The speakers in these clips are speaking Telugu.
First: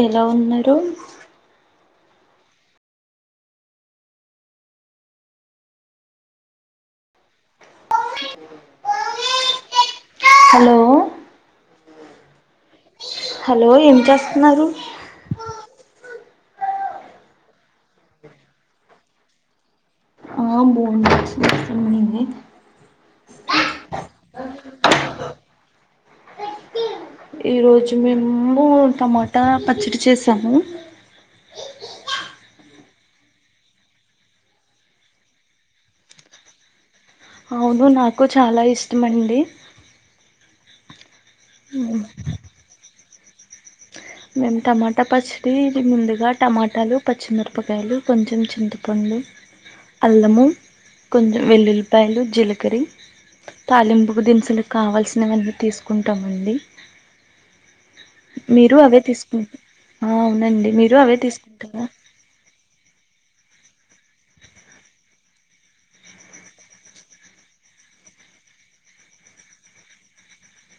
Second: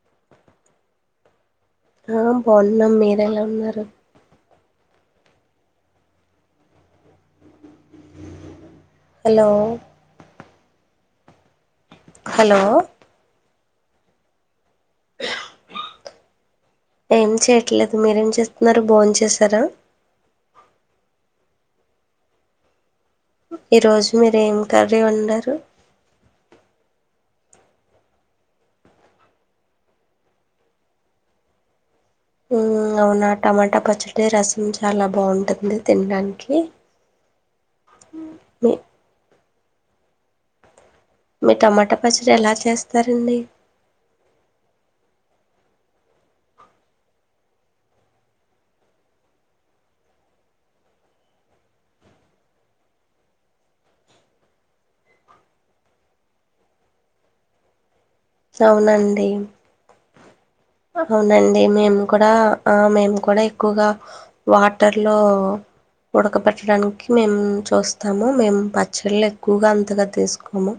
ఎలా ఉన్నరు ఆ బాగున్నాం మీరేలా ఉన్నరు హలో హలో హలో హలో ఏం చేస్తున్నారు ఏం చేయ్యట్లేదు మీరేం చేస్తున్నారు బా చేసారా ఆ బోన్మ ఈరోజు మీరు ఏం కర్రీ వండారు ఈ రోజు మేము టమాటా పచ్చడి చేసాము అవునా టమాటా పచ్చడి రసం చాలా బాగుంటుంది తినడానికి అవును నాకు చాలా మీ ఇష్టమండి మీ టమాటా పచ్చడి ఎలా చేస్ సరే అండి మేము టమాటా పచ్చడి ఇది ముందుగా టమాటాలు పచ్చిమిరపకాయలు కొంచెం చింతపండు అల్లము కొంచెం వెల్లుల్లిపాయలు జిల్కరి తాలింపుకు దినుసులు కావాల్సినవన్నీ తీసుకుంటామండి మీరు అవే అవునండి తీసుకో ఆ అవునండి మేము కూడా ఆ మేము కూడా ఎక్కువగా వాటర్లో ఉడకబెట్టడానికి మేము చూస్తాము మేము పచ్చళ్ళు ఎక్కువగా అంతగా తీసుకోము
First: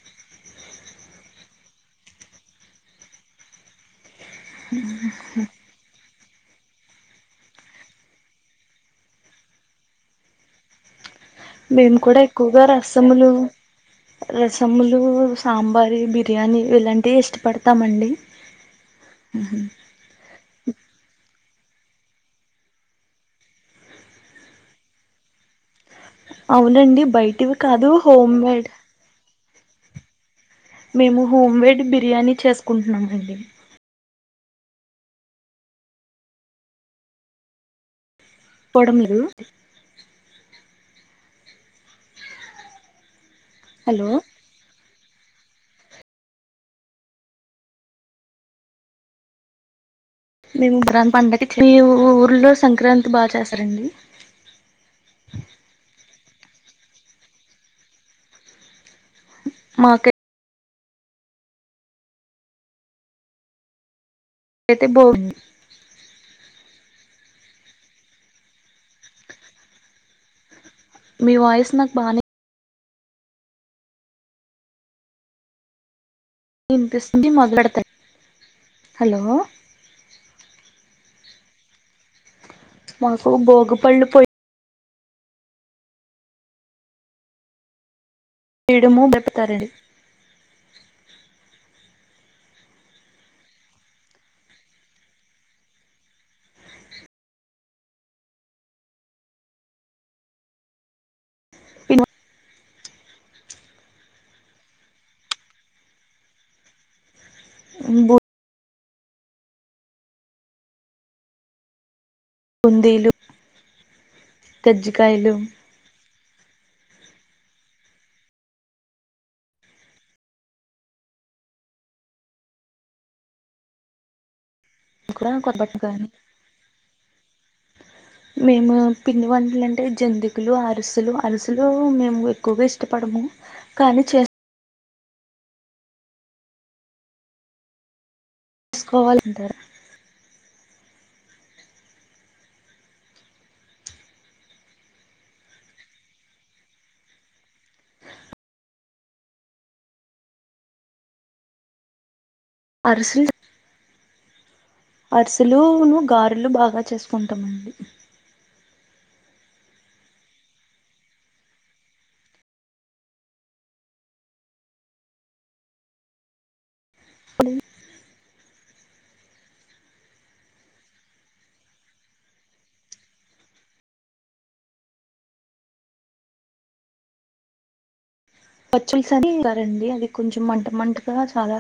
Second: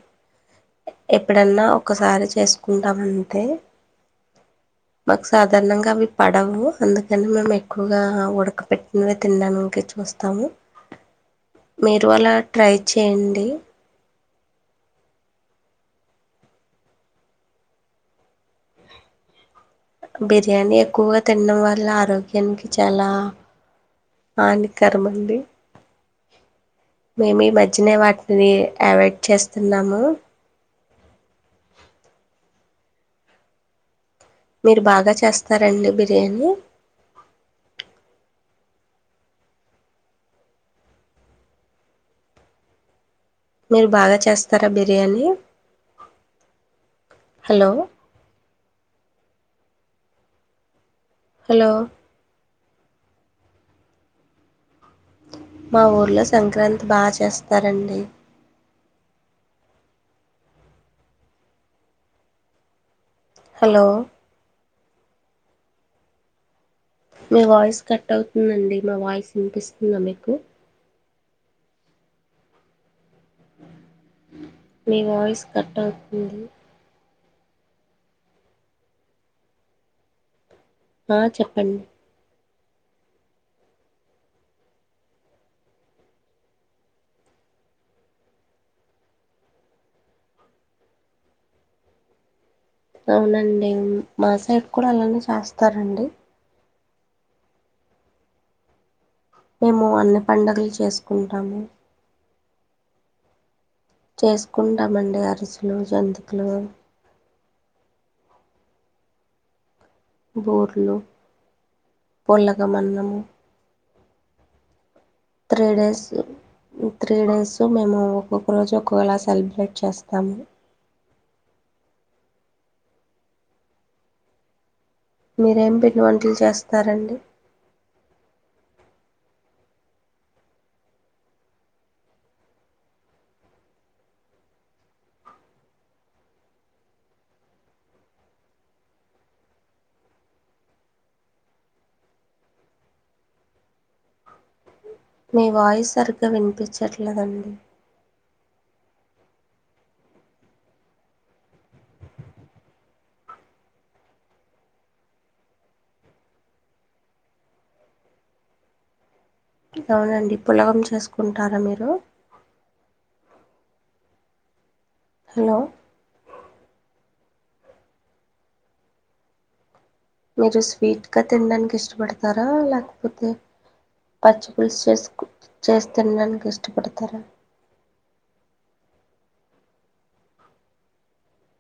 ఎప్పుడన్నా ఒకసారి చేసుకుంటామంతే మాకు సాధారణంగా అవి పడవు అందుకని మేము ఎక్కువగా ఉడకపెట్టినవి తినడానికి చూస్తాము మేము మీరు కూడా అలా ఎక్కువగా ట్రై రసములు చేయండి రసములు సాంబారి బిర్యానీ ఇలాంటియి ఇష్టపడతామండి బిర్యానీ ఎక్కువగా తి తినడం వల్ల ఆరోగ్యానికి చాలా హానికరం అండి అవునండి మేము ఈ బయటివి కాదు హోమ్ మేడ్ స్తున్నాము మేము హోమ్ మేడ్ బిర్యానీ చేసుకుంటున్నామండి మీరు బాగా చేస్తారండి బిర్యానీ పొడిమలు మీరు హలో బాగా చేస్తారా మీరు దేన్ని హలో మేము ఇప్పుడు అంత పండగ చి హలో ఊర్లోస్ సంక్రాంతి బాగా చేస్తారండి మా ఊర్లో సంక్రాంతి బాగా చేస్తారండి మాక హలో అదతే బౌడి మీ వాయిస్ కట్ అవుతుందండి నా వాయిస్ విన్పిస్తుందా మీకు పు మీవాయిస్ నాకు బానే మీ వాయిస్ కట్టవు ఏంటిది ఇది మొదలు పెడతా హలో ఆ చెప్పండి మాకు భోగి పళ్ళు పోయి వీడము మేపుతారండి అవునండి మా సైడ్ కూడా అలానే చేస్తారండి మేము అన్ని పండగలు చేసుకుం రాము చేసుకుంటామండి అరిసలు జంతికలు బో బూర్లు పులగం అన్నము కజ త్రిడేస్ త్రీ డేస్ మేము ఒక్కొక్క రోజు ఒక్కోలా సెలబ్రేట్ చేస్తాము కూడా మీరేం పిండి కొబ్బరికాయలు వంటలు చేస్తారండి మేము పిండి వంటలు అంటే జంతికులు అరిసలు అరుసలు మేము ఎక్కువగా ఇష్టపడము కానీ చేస్త తీసుకోవాలందరు మీ వాయిస్ సరిగ్గా వినిపించట్లేదండి అరుసెలు అరిసెలు గారేలు బాగా చేసుకుంటామండి అవునండి పులగం చేసుకుంటారా మీరు హలో ఆ మీరు స్వీట్గా తినడానికి ఇష్టపడతారా లేకపోతే పచ్చి పలుసు చేసు చేసి తినడానికి ఇష్టపడతారా పచ్చల్స్ అని చేస్తారండి అది కొంచెం మంట మంటగా చాలా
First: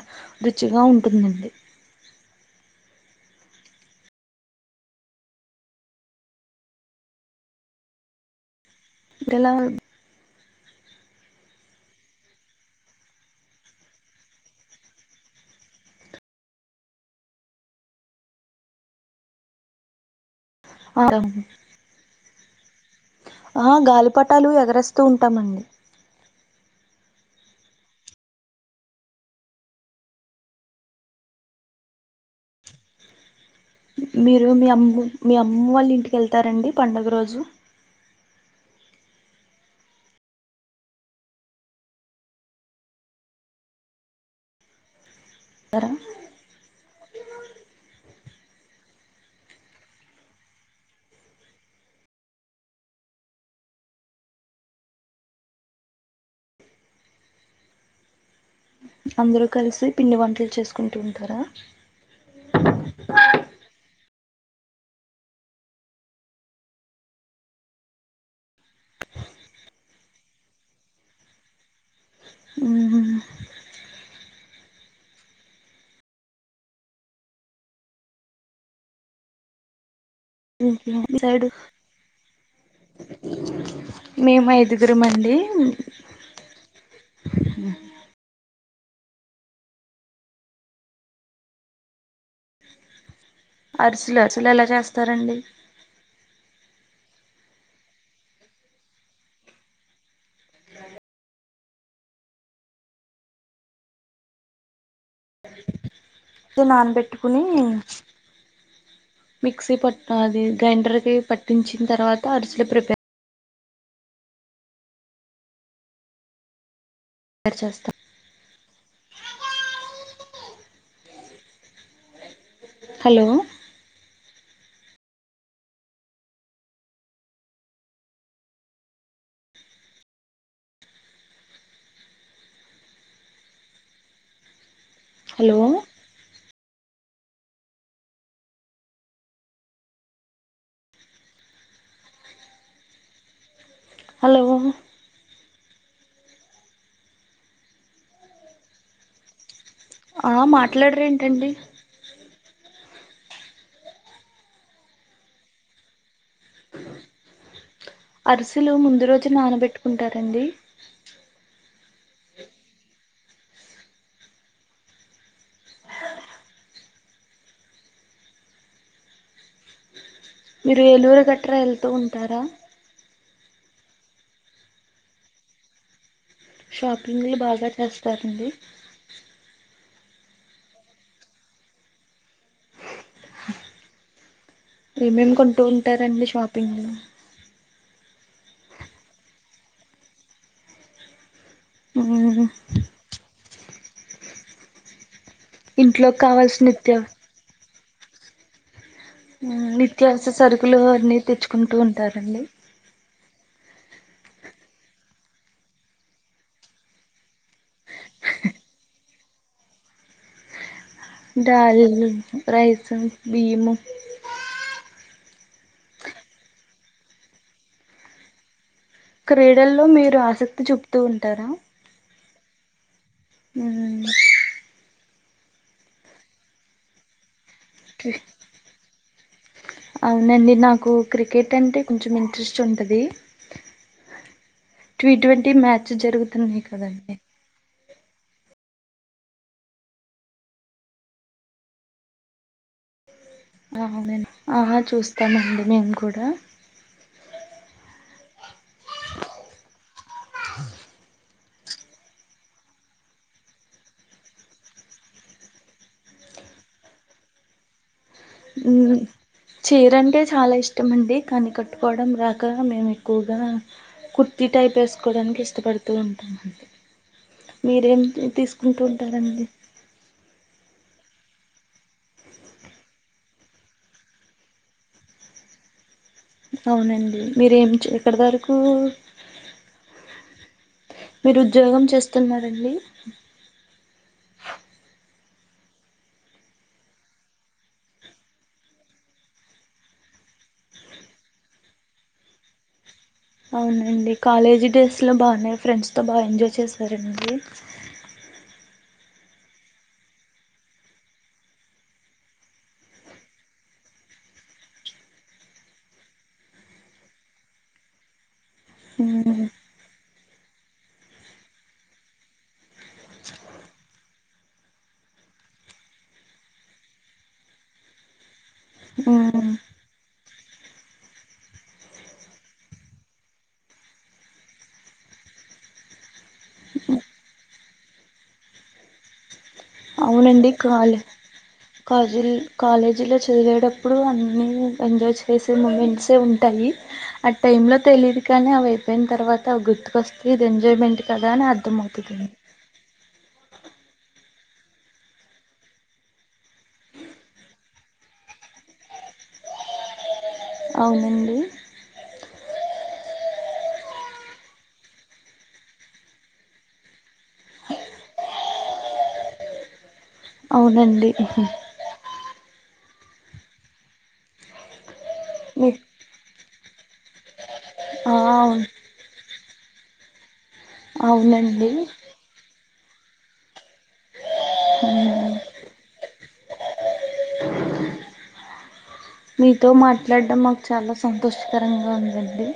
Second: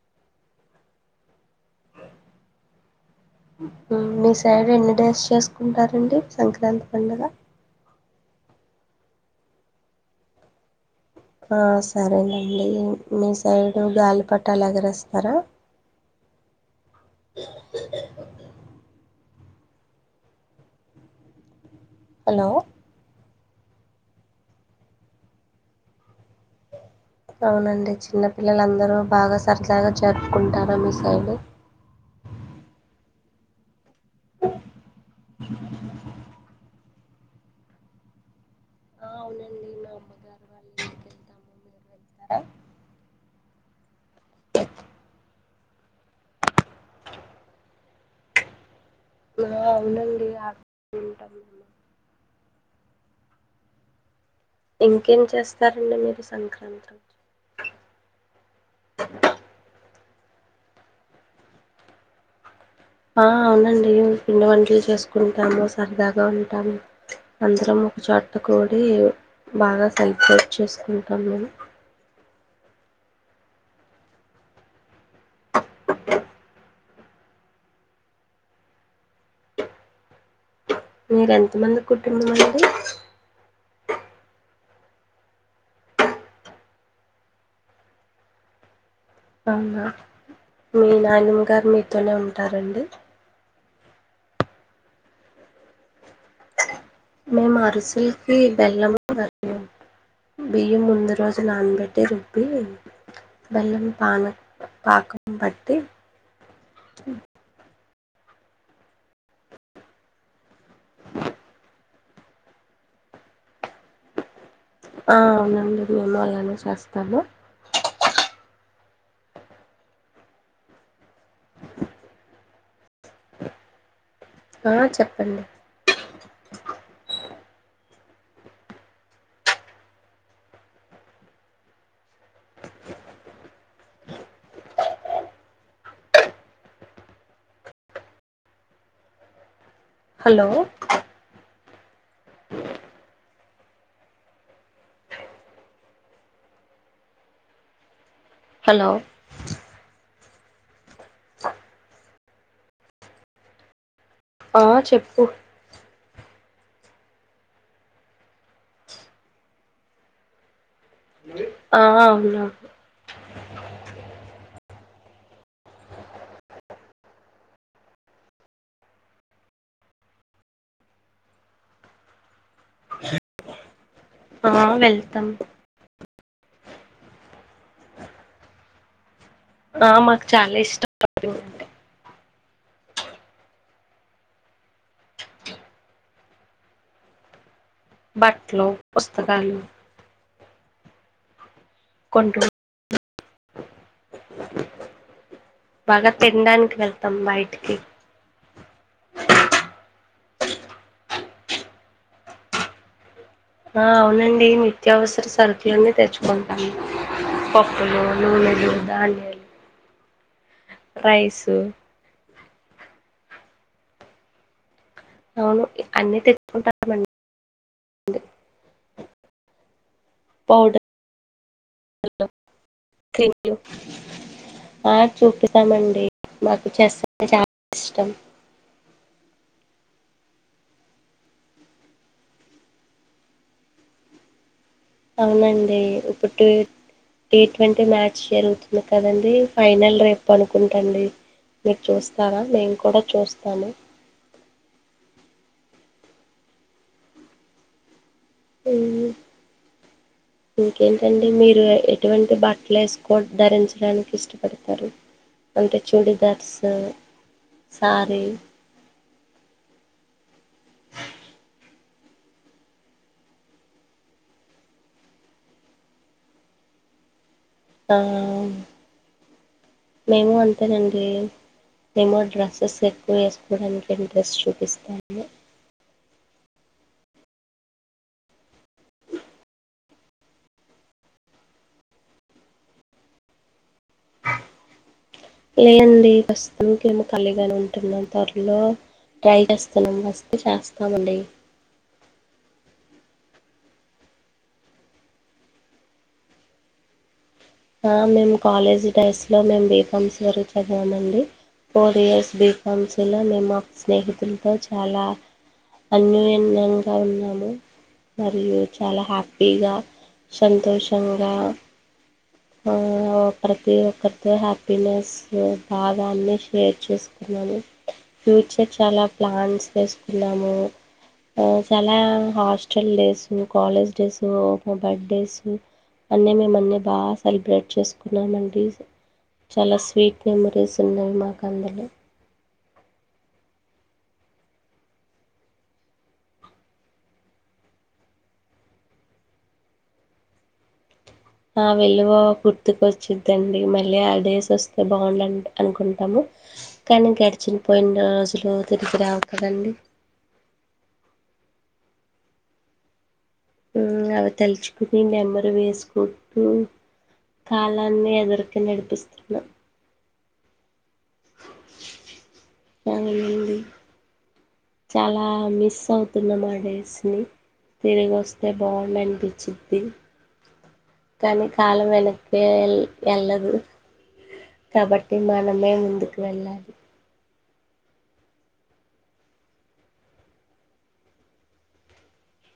రుచిగా ఉంటుందండి మీ సైడ్ ఎన్ని డేస్ చేసుకుంటారండి సంక్రాంతి పండగ. ఎలావ సరేనండి మీ సైడు గాలిపటాలు ఎగర వేస్తారా అవును హలో ఆ గాలిపటాలు ఎగరేస్తూ ఉంటామండి అవునండి చిన్నపిల్లలుందరూ బాగా సరదాగా జరుపుకుంటారు మిసైడు మీరు మీ అమ్మమ్మ వాళ్ళు ఇంటికి వెళ్తారండి పండుగ రోజు ఆ అవునండి మా అమ్మగారు వాళ్ళకి వెళ్తాము మీరు వెళ్తారా కరా ఆ అవునండి ఆ ఉంటాం మ ఇంకేం చేస్తారండి మీరు సంక్రాంతి అందరుూ కలిసి పిండి వంటలు చేస్కూంటూ ఉంటారా ఆ అవునండి పిండి వంటలు చేసుకుంటాము సరదాగా ఉంటాము అందరం ఒక చోట కూడి బాగా సెలబ్రేట్ చేసుకుంటాము మేము ఉహు ఉ ఇంకే మీ మీర సైడు ఎంత మంది కుటుంబం అండి మేము ఐదుగురం అండి అవునా మీ నాయనమ్మ గారు మీతోనే ఉంట ఉంటారండి అరుసులు అరుసలు ఎలా చేస్తారండి మేము అరుసలకి బెల్లం బియ్యం ముందు రోజు నానబెట్టి రుబ్బి బెల్లం పాన పాకం బట్టి అే నానబెట్టుకుని మిక్సీ పట్ అది గ్రైండర్కి పట్టించిన తర్వాత అరిసలు ప్రిపేర్ ఆ అవునంది అమ్మాగాను చేస్తాను తయారు చేస్తా హలో ఆ చెప్పండి హలో హలో అలుే హలో ఆ మాట్లాడరు ఏంటండి ఆ చెప్పు అరుసులు ముందు రోజు నానబెట్టుకుంటారండి ఆ అవునువు మీరు ఏలూరు గట్రా వెళ్తూ ఉంటారా ఆ వెల్తమ్ షాపింగ్ ని బాగా చేస్తారండి ఆ మాకు చాలా ఇష్టంండి ప్రేమేయం కొంటూ ఉంటారంండి షాపింగ్ లో బట్టలు పుస్తకాలు ఆ కొంటూ బాగా ఇంట్లోకి కావాల్సిన తినడానికి నిత్య వెళ్తాం బయటికి నిత్యావసర సరుకులు అన్నీ తెచ్చుకుంటూ ఉంటారండి ఆ అవునండి నిత్యావసర సరుకులోనే తెచ్చుకుంటాము పప్పులు నూనెలు ధాన్యాలు రైస్ డల్ రైసు బీము అవును అన్నీ తెచ్చుకుంటామండి క్రీడల్లో మీరు మీరు ఆసక్తి చూపుతూ ఉంటారా చె ూ మ్మ్. ఆ చూపితామండి మాకు చేస్త అవునండి నాకు క్రికెట్ అంటే కొంచెం ఇంట్రెస్ట్ ఉంటుంది అవునండి ఇప్పుడు కదండి ట్వంటీ అే మ్యాచ్ జరుగుతుంది కదండి ఫైనల్ రేపు అనుకుంటాండి మీకు చూస్తారా మేము కూడా చూస్తా అవునండి ఆ చూస్తామండి మేము కూడా హుమ్ ఇంకేంటండి మీ ఎటువంటి బట్టలు ఏసుకో ధరించడానికి ఇష్టపడతారు అంటే చూడి దార్స్ సారీ హుమ్ చీర అంటే చాలా ఇష్టమండి కాని కట్టుకోవడం రాక మేము ఎక్కువగా కుర్తి టైప్ ఏసుకోవడానికి ఇష్టపడుతూ ఉంటా ఆ మీరేం తీసుకుంటూంటరండి మేము అంతేనండి మేము డ్రెస్సెస్ ఎక్కువ ఏసుకోవడానికి ఇంట్రెస్ట్ చూపిస్తాము అవునండి మీరేమి చీర కడదారుకు మీరు ఉద్యోగం చేస్తున్నారండి లేదండి ప్రస్తుతం ఏమో ఖాళీగానే ఉంటున్నాం త్వరలో ట్రై చేస్తున్నాం వస్తే చేస్తామండి అవునండి కాలేజీ డేస్ లో బానే ఫ్రెండ్స్ తో బాగా ఎంజాయ్ చేశారండి ఆ మేము కాలేజ్ డేస్ లో మేము బీకామ్స్ వర చదివామండి ఫోర్ ఇయర్స్ బీకామ్స్ లో మేము మా స్నేహితులతో చాలా అన్యోన్యంగా ఉన్నాము మరియు చాలా మ్మ్ హ్యాపీగా సంతోషంగా ఆ ఒకరిపై ఒకరితో హ్యాపీనెస్ బాదా అన్ని షేర్ చేసుకున్నాము ఫ్యూచర్ చాలా మ్మ్ ప్లాన్స్ చేసుకున్నాము చాలా హాస్టల్ డేస్ కాలేజ్ డేస్ మా బర్త్డేస్ అన్నీ మేము అన్ని బా సెలబ్రేట్ చేసుకున్నామండి చాలా స్వీట్ అవునండి మెమోరీస్ కాలే ఉన్నయ్ మాకు అందులో కాలేజీ కాలేజీలో చదివేటప్పుడు అన్నీ ఎంజాయ్ చేసే మూమెంట్సే ఉంటాయి ఆ టైమ్ లో తెలియదు కానీ అవి అయిపోయిన తర్వాత అవి గుర్తుకొస్తే ఇది ఎంజాయ్మెంట్ కదా అని ఆ వెల్లువా అర్థమవుతుందండి గుర్తుక్ వచ్చి డి మళ్ళీ ఆ డేస్ వస్తే బాగుండ్ అనుకుంటాము కానీ గడిచనిపోయిన రోజులు తిరిగి రావు కదండి అవునండి హుమ్ అవి తలుచుకుని నెమరు వేసుకుంటూ కాలాన్ని ఎదురిక నడిపిస్తున్నాం అవునండి అవునండి చాలా మీ మిస్ అవుతున్న మాట డెస్నీ తిరిగి ఆ వస్తే అవును బవర్నమెంట్ బిచ్ ఇ కానీ అవునండి కాలం వెనక్ ఎ ఎల్ధు వెళ్ళదు కబట్టి మ్మ్. మనమే ముందుకు వెళ్ళాదు మీతో మాట్లాడడం మాకు చాలా సంతోషకరంగా ఉందండి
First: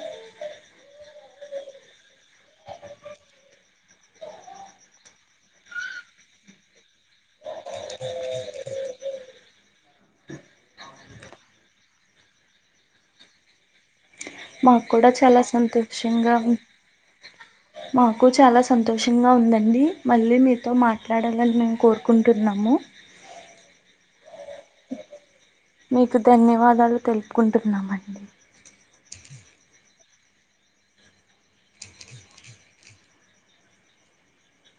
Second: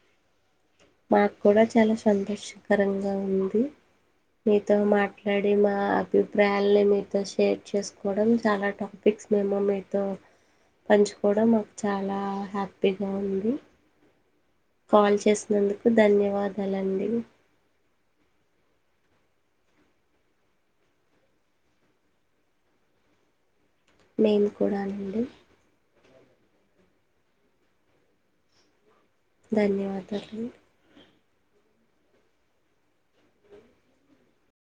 మాకు కూడా చాలా సంతోషకరంగా ఉంది మీతో మాట్లాడి మా అభిప్రాయాలని మీతో షేర్ చేసుకోవడం చాలా టాపిక్స్ మేము మీతో పంచుకోవడం మాకు చాలా హ్యాపీగా ఉంది మాకు కూడా కాల్ చాలా చేసినందుకు సంతోషంగా ధన్యవాదాలండి మాకు చాలా సంతోషంగా ఉందండి మళ్ళీ మీతో మాట్లాడాలని మేము కోరుకుంటున్నాము మేమ్ కూడా అండి మీకు ధన్యవాదాలు తెలుపుకుంటున్నామండి ధన్యవాదాలు